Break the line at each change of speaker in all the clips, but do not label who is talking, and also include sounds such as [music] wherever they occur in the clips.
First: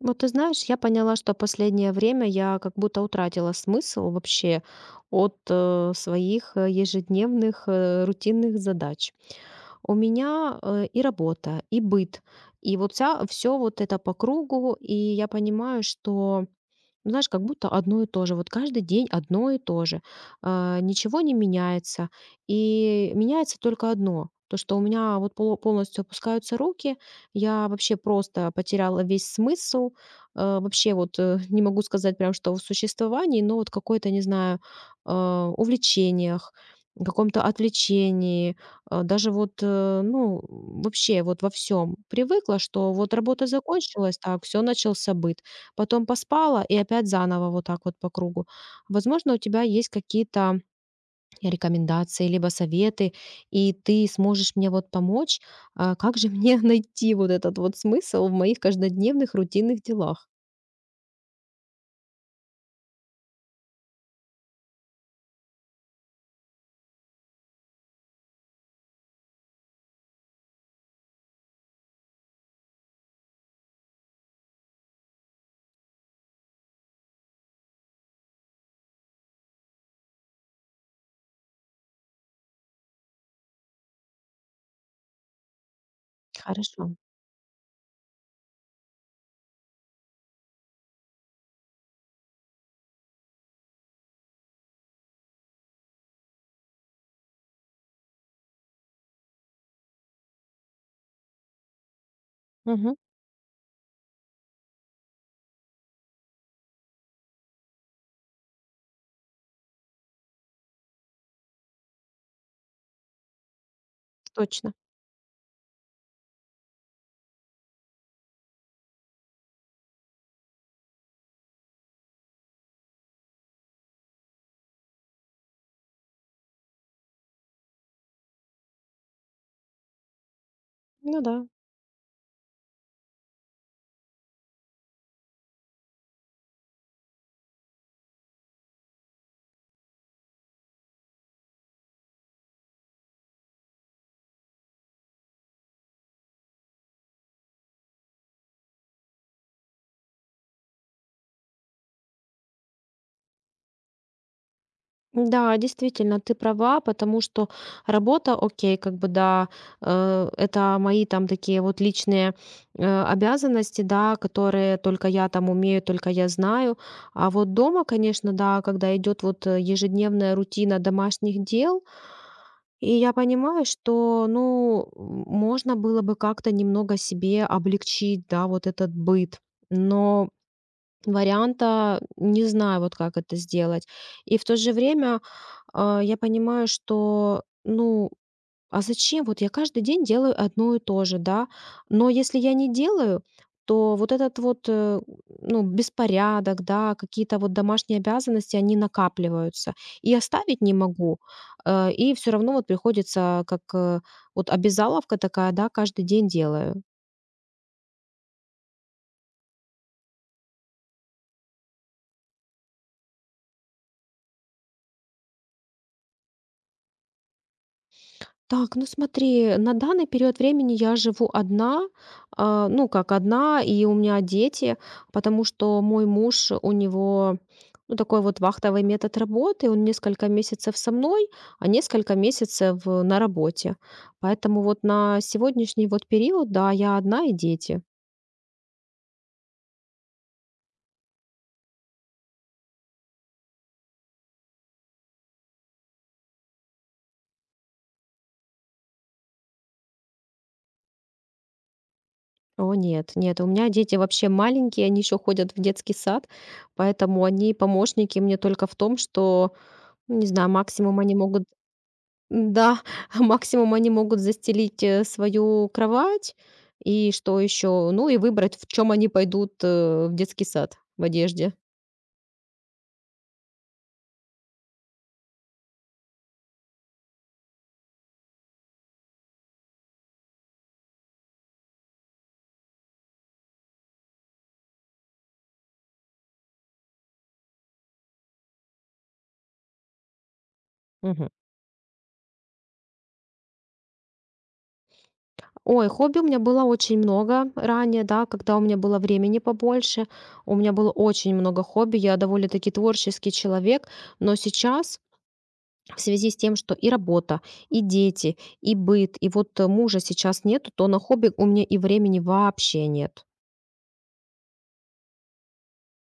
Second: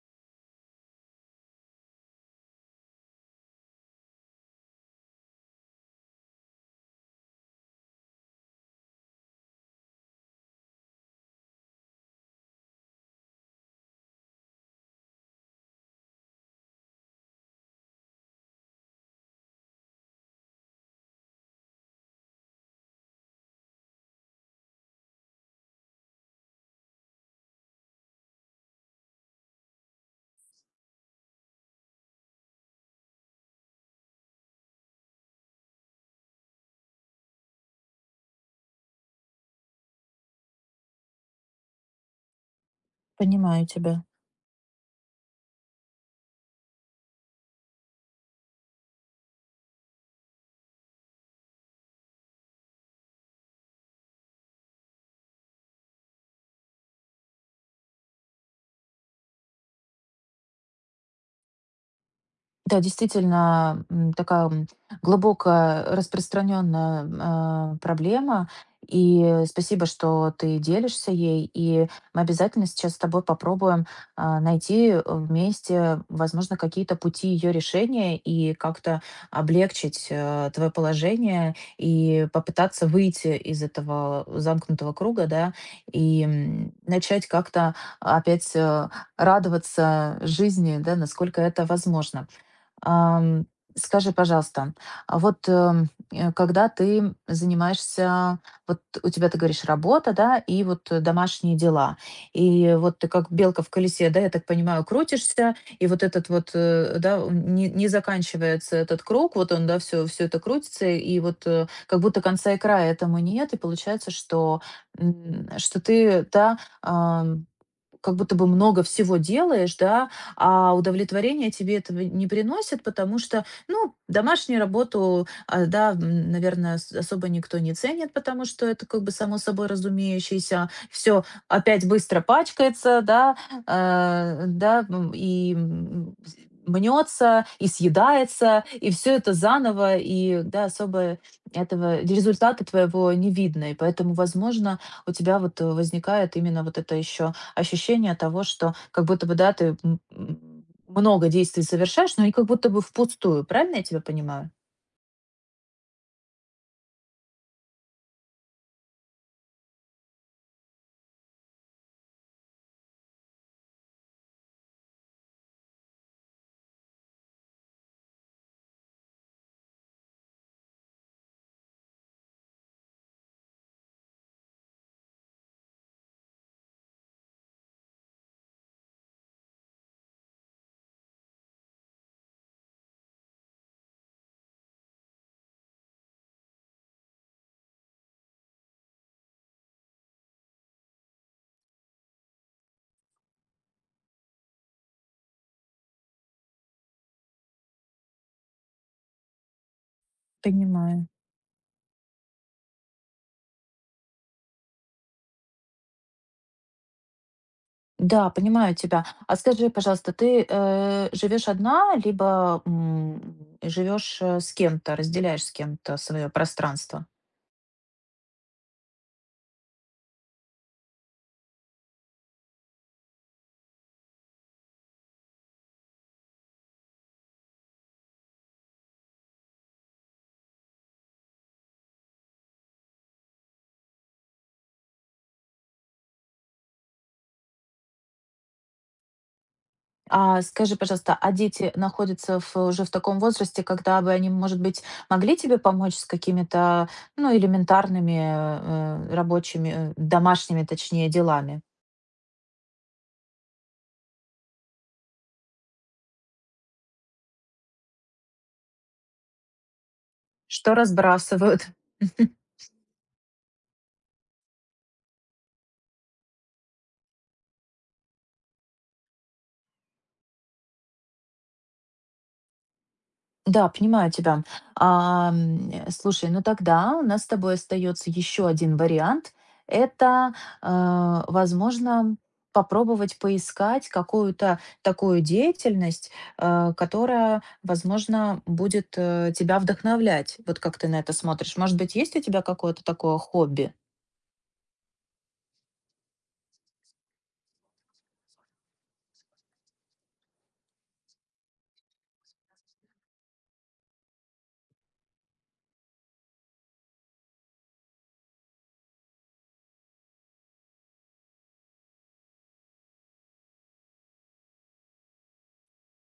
Вот ты знаешь, я поняла, что последнее время я как будто утратила смысл вообще от своих ежедневных рутинных задач. У меня и работа, и быт, и вот все вот это по кругу, и я понимаю, что, ну, знаешь, как будто одно и то же. Вот каждый день одно и то же. Ничего не меняется. И меняется только одно. То, что у меня вот полностью опускаются руки, я вообще просто потеряла весь смысл. Вообще вот, не могу сказать прям, что в существовании, но вот какое-то, не знаю, увлечениях, каком-то отвлечении, даже вот, ну, вообще вот во всем привыкла, что вот работа
Понимаю тебя.
закончилась, так, все, начался быт. Потом поспала и опять заново вот так вот по кругу. Возможно, у тебя есть какие-то рекомендации либо советы, и ты сможешь мне вот помочь. Как же мне [laughs] найти вот этот вот смысл в моих каждодневных рутинных делах?
Да, действительно, такая глубоко распространенная проблема. И спасибо, что ты делишься ей. И мы обязательно сейчас с тобой попробуем найти вместе, возможно, какие-то пути ее решения и как-то облегчить твое положение и попытаться выйти из этого замкнутого круга, да, и
Хорошо.
начать как-то опять радоваться жизни, да, насколько это возможно. Ам, скажи, пожалуйста, а вот, когда ты занимаешься, вот у тебя, ты говоришь, работа, да, и вот домашние дела, и
Мгм.
вот ты как белка в колесе, да, я так понимаю, крутишься, и вот этот вот, да, он не заканчивается этот круг, вот он, да, все это крутится, и вот как будто конца и края этому нет, и получается, что,
Точно.
что ты, да, как будто бы много всего делаешь, да, а удовлетворения тебе этого не приносит, потому что, ну, домашнюю работу, да, наверное, особо никто не ценит, потому что это как бы само собой разумеющееся.
Ну
Все
да.
опять быстро пачкается, да, и мнется, и съедается, и все это заново, и, да, особо этого результата твоего не видно. И поэтому, возможно, у тебя вот возникает именно вот это еще ощущение того, что как будто бы, да, ты много действий совершаешь, но и как будто бы впустую. Правильно я тебя понимаю?
Да, действительно, ты права, потому что работа, окей, как бы да, это мои там такие вот личные обязанности, да, которые только я там умею, только я знаю. А вот дома, конечно, да, когда идет вот ежедневная рутина домашних дел, и я понимаю, что, ну, м, можно было бы как-то немного себе облегчить, да, вот этот быт. Но варианта не знаю, вот как это сделать. И в то же время, я понимаю, что, ну, а зачем? Вот я каждый день делаю одно и то же, да. Но если я не делаю, то вот этот вот, ну, беспорядок, да, какие-то вот домашние обязанности, они накапливаются. И оставить не
Понимаю.
могу. И все равно вот приходится, как, вот обязаловка такая, да, каждый день делаю.
Да, понимаю тебя. А скажи, пожалуйста, ты живешь одна, либо живешь с кем-то, разделяешь с кем-то свое пространство?
Так, ну смотри, на данный период времени я живу одна, ну как одна, и у меня дети, потому что мой муж, у него, ну, такой вот вахтовый метод работы, он несколько месяцев со мной, а несколько месяцев на работе. Поэтому вот на сегодняшний вот период, да, я одна и дети.
А скажи, пожалуйста, а дети находятся уже в таком возрасте, когда бы они, может быть, могли тебе помочь с какими-то, ну, элементарными рабочими, домашними, точнее, делами?
О нет, нет, у меня дети вообще маленькие, они еще ходят в детский сад, поэтому они помощники мне только в том, что, ну, не знаю,
Что
максимум они могут.
разбрасывают? [laughs]
Да, [laughs] максимум они могут застелить, свою кровать. И что еще? Ну, и выбрать, в чем они пойдут, в детский сад, в одежде.
Да, понимаю тебя. Слушай, ну тогда у нас с тобой остается еще один вариант. Это, возможно, попробовать поискать какую-то такую деятельность, которая, возможно, будет тебя вдохновлять. Вот как ты на это
Мгм.
смотришь? Может быть, есть у тебя какое-то такое хобби?
Ой, хобби у меня было очень много ранее, да, когда у меня было времени побольше. У меня было очень много хобби. Я довольно-таки творческий человек, но сейчас в связи с тем, что и работа, и дети, и быт, и вот, мужа сейчас нету, то на хобби у меня и времени вообще нет.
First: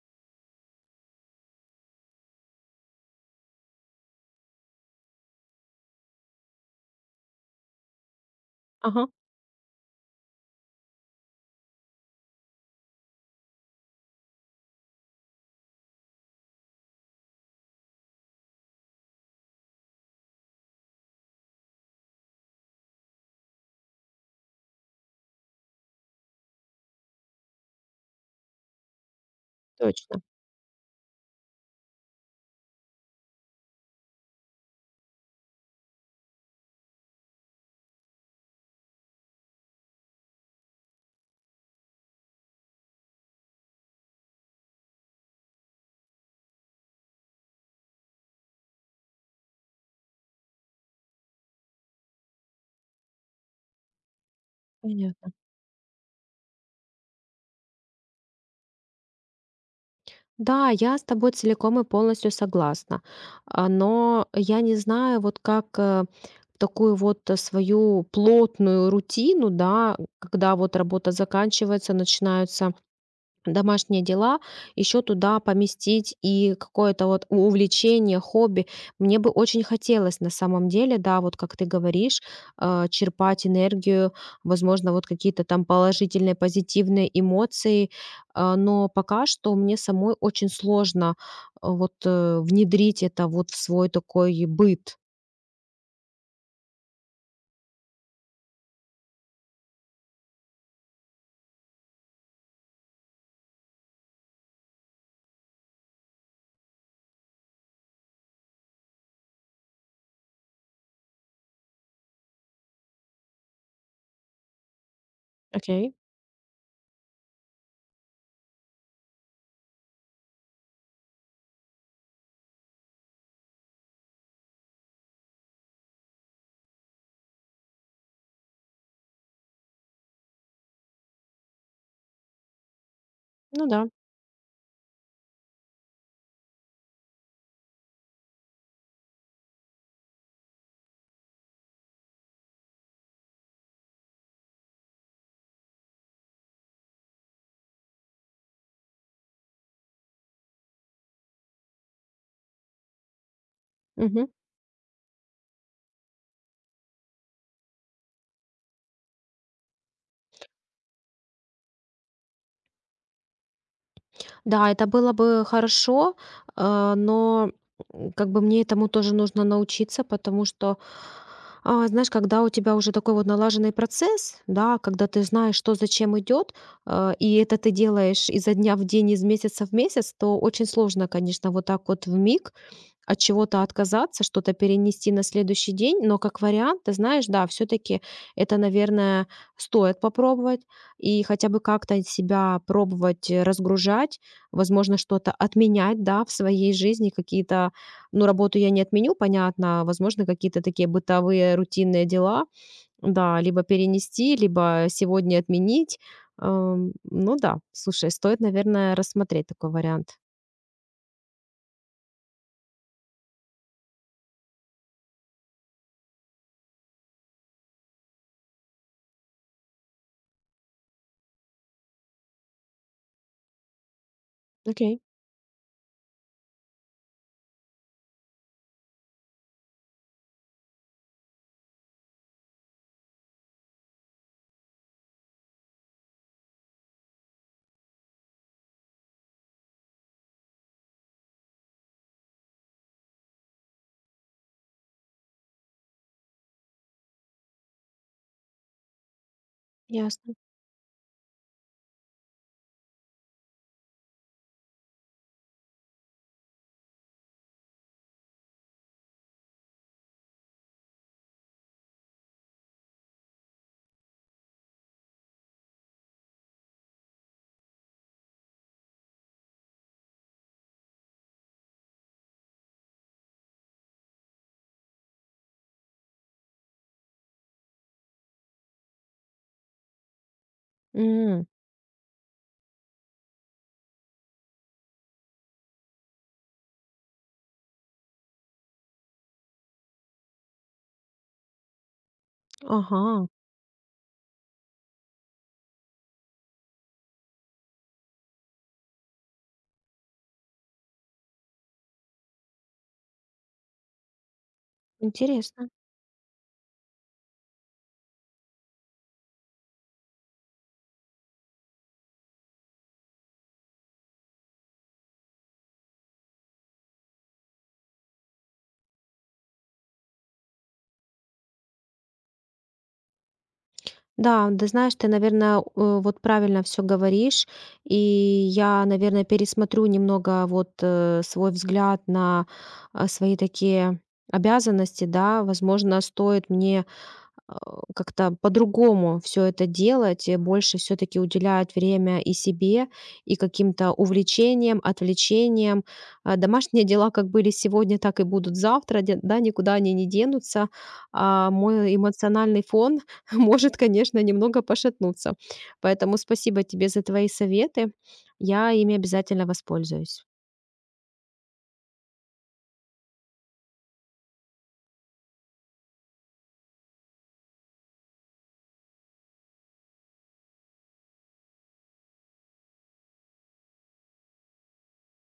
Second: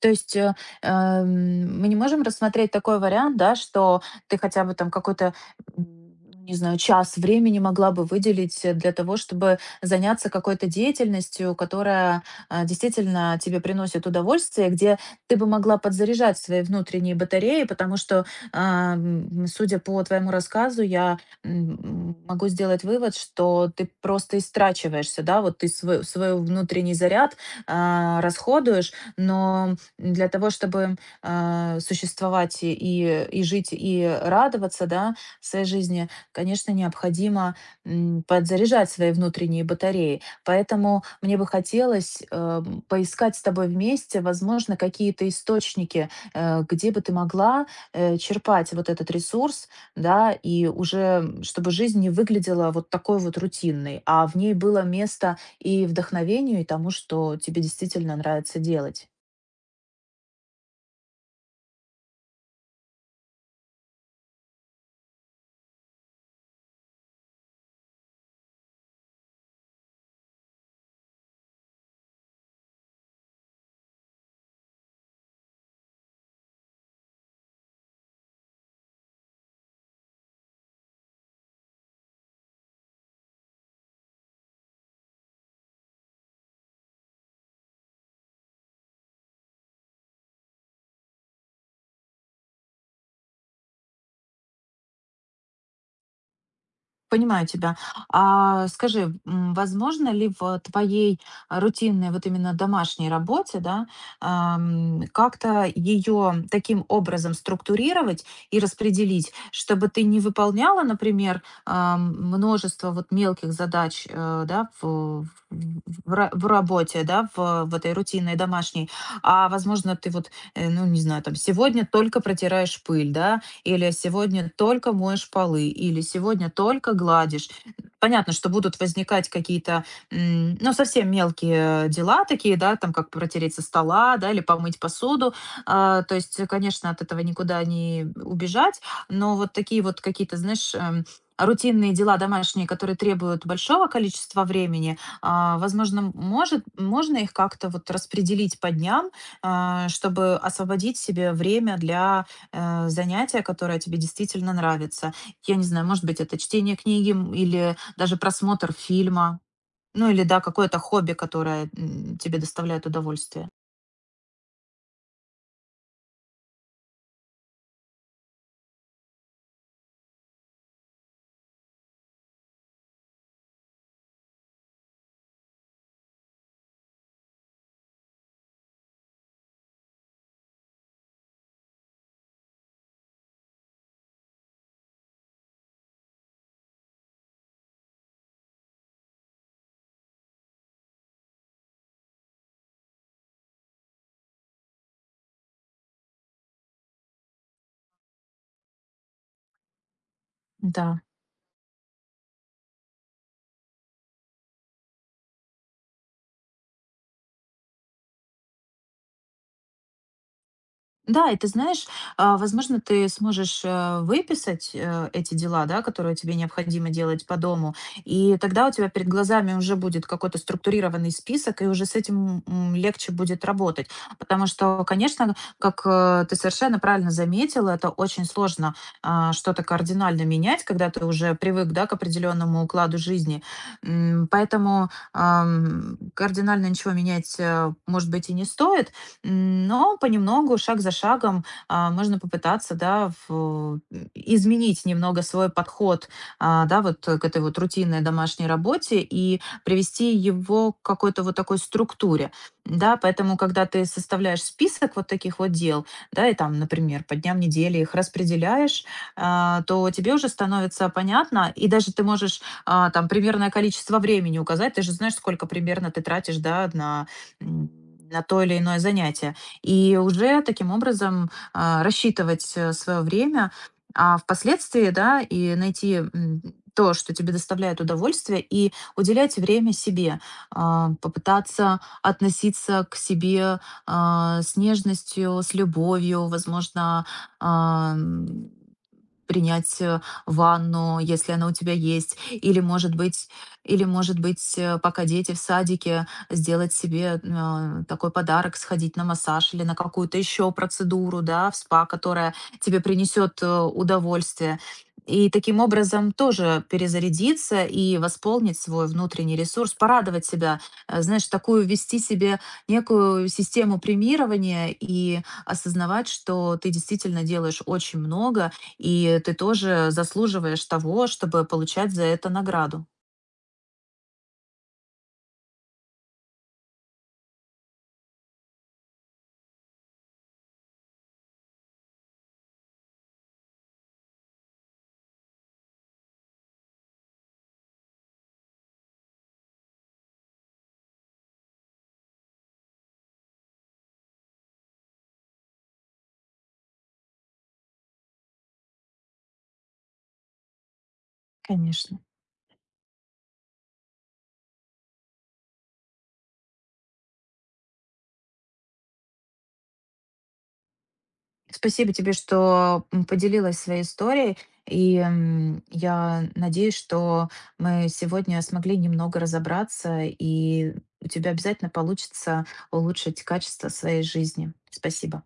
То есть, мы не можем рассмотреть такой вариант, да, что ты хотя бы там какой-то, м, не знаю, час времени могла бы выделить, для
Ага,
того, чтобы заняться какой-то деятельностью, которая, действительно тебе приносит удовольствие, где ты бы могла подзаряжать свои внутренние батареи, потому что, судя по твоему рассказу, я, могу сделать вывод, что ты просто истрачиваешься, да, вот ты свой внутренний заряд, расходуешь, но
точно.
для того, чтобы существовать и жить, и радоваться да, своей жизни, конечно, необходимо подзаряжать свои внутренние батареи. Поэтому мне бы хотелось поискать с тобой вместе, возможно, какие-то источники, где бы ты могла черпать вот этот ресурс, да, и уже чтобы жизнь не выглядела вот такой вот рутинной, а в ней было
Понятно.
место и вдохновению, и тому, что тебе действительно нравится делать.
Да, я с тобой целиком и полностью согласна. Но я не знаю, вот как, в такую вот свою плотную рутину, да, когда вот работа заканчивается, начинаются домашние дела, еще туда поместить и какое-то вот увлечение, хобби. Мне бы очень хотелось на самом деле, да, вот как ты говоришь, черпать энергию, возможно, вот какие-то там положительные, позитивные эмоции, но пока что мне самой очень сложно вот внедрить это вот в свой такой быт.
Понимаю тебя. А скажи, возможно ли в твоей рутинной вот именно домашней работе, да, как-то ее таким образом структурировать и распределить, чтобы ты не выполняла, например, множество вот мелких задач, э, да, в, в-
Окей,
в ра- в работе, да, в этой рутинной домашней, а возможно ты вот, ну не знаю, там сегодня только протираешь пыль, да, или сегодня только моешь полы, или сегодня только гладишь. Понятно, что будут возникать какие-то, ну, совсем мелкие дела такие, да, там, как протереть со
ну да.
стола, да, или помыть посуду. То есть, конечно, от этого никуда не убежать, но вот такие вот какие-то, знаешь, рутинные дела домашние, которые требуют большого количества времени, возможно, может, можно их как-то вот распределить по дням, чтобы освободить себе время для занятие, которое тебе
Мгм.
действительно нравится. Я не знаю, может быть, это чтение книги или даже просмотр фильма. Ну или, да, какое-то хобби, которое тебе доставляет удовольствие.
Да, это было бы хорошо, но, м, как бы мне этому тоже нужно научиться, потому что, знаешь, когда у тебя уже такой вот налаженный процесс, да, когда ты знаешь, что зачем идет, и это ты делаешь изо дня в день, из месяца в месяц, то очень сложно, конечно, вот так вот в миг от чего-то отказаться, что-то перенести на следующий день, но как вариант, ты знаешь, да, все-таки это, наверное, стоит попробовать и хотя бы как-то себя пробовать разгружать, возможно, что-то отменять, да, в своей жизни, какие-то, ну, работу я не отменю, понятно, возможно, какие-то такие
Да.
бытовые рутинные дела, да, либо перенести, либо сегодня отменить. Ну да, слушай, стоит, наверное, рассмотреть такой вариант.
Да, и ты знаешь, возможно, ты сможешь выписать эти дела, да, которые тебе необходимо делать по дому, и тогда у тебя перед глазами уже будет какой-то структурированный список, и уже с этим легче будет работать. Потому что,
Окей,
конечно, как ты совершенно правильно заметила, это очень сложно что-то кардинально менять, когда ты уже привык, да, к определенному укладу жизни. Поэтому кардинально ничего менять, может быть, и не стоит. Но понемногу, шаг за шагом, можно попытаться, да, изменить немного свой подход, к этой вот рутинной домашней работе и привести
ясно.
его к какой-то вот такой структуре, да, поэтому, когда ты составляешь список вот таких вот дел, да, и там, например, по дням недели их распределяешь, то тебе уже становится понятно, и даже ты можешь там примерное количество времени указать, ты же знаешь, сколько примерно ты тратишь, да, на м, на то или иное занятие. И уже таким образом рассчитывать свое время, а впоследствии, да, и найти то, что тебе доставляет удовольствие, и уделять время себе,
М.
попытаться относиться к себе а, с нежностью, с любовью, возможно, а, м, принять ванну, если она у тебя есть, или может быть,
Ага.
или может быть, пока дети в садике, сделать себе такой подарок, сходить на массаж или на какую-то еще процедуру, да, в спа, которая тебе принесет удовольствие. И таким
Интересно.
образом тоже перезарядиться и восполнить свой внутренний ресурс, порадовать себя. Знаешь, такую вести себе некую систему премирования и осознавать, что ты действительно делаешь очень много, и ты тоже заслуживаешь того, чтобы получать за это награду.
Да, да, знаешь, ты, наверное, вот правильно все говоришь, и я, наверное, пересмотрю немного вот свой взгляд на свои такие обязанности, да, возможно, стоит мне а, как-то по-другому все это делать, больше все таки уделяют время и себе, и каким-то увлечениям, отвлечениям. Домашние дела как были сегодня, так и будут завтра, де да, никуда они не денутся. А мой
Конечно.
эмоциональный фон [laughs] может, конечно, немного пошатнуться. Поэтому спасибо тебе за твои советы. Я ими обязательно воспользуюсь.
Спасибо тебе, что поделилась своей историей. И я надеюсь, что мы сегодня смогли немного разобраться, и у тебя обязательно получится улучшить качество своей жизни. Спасибо.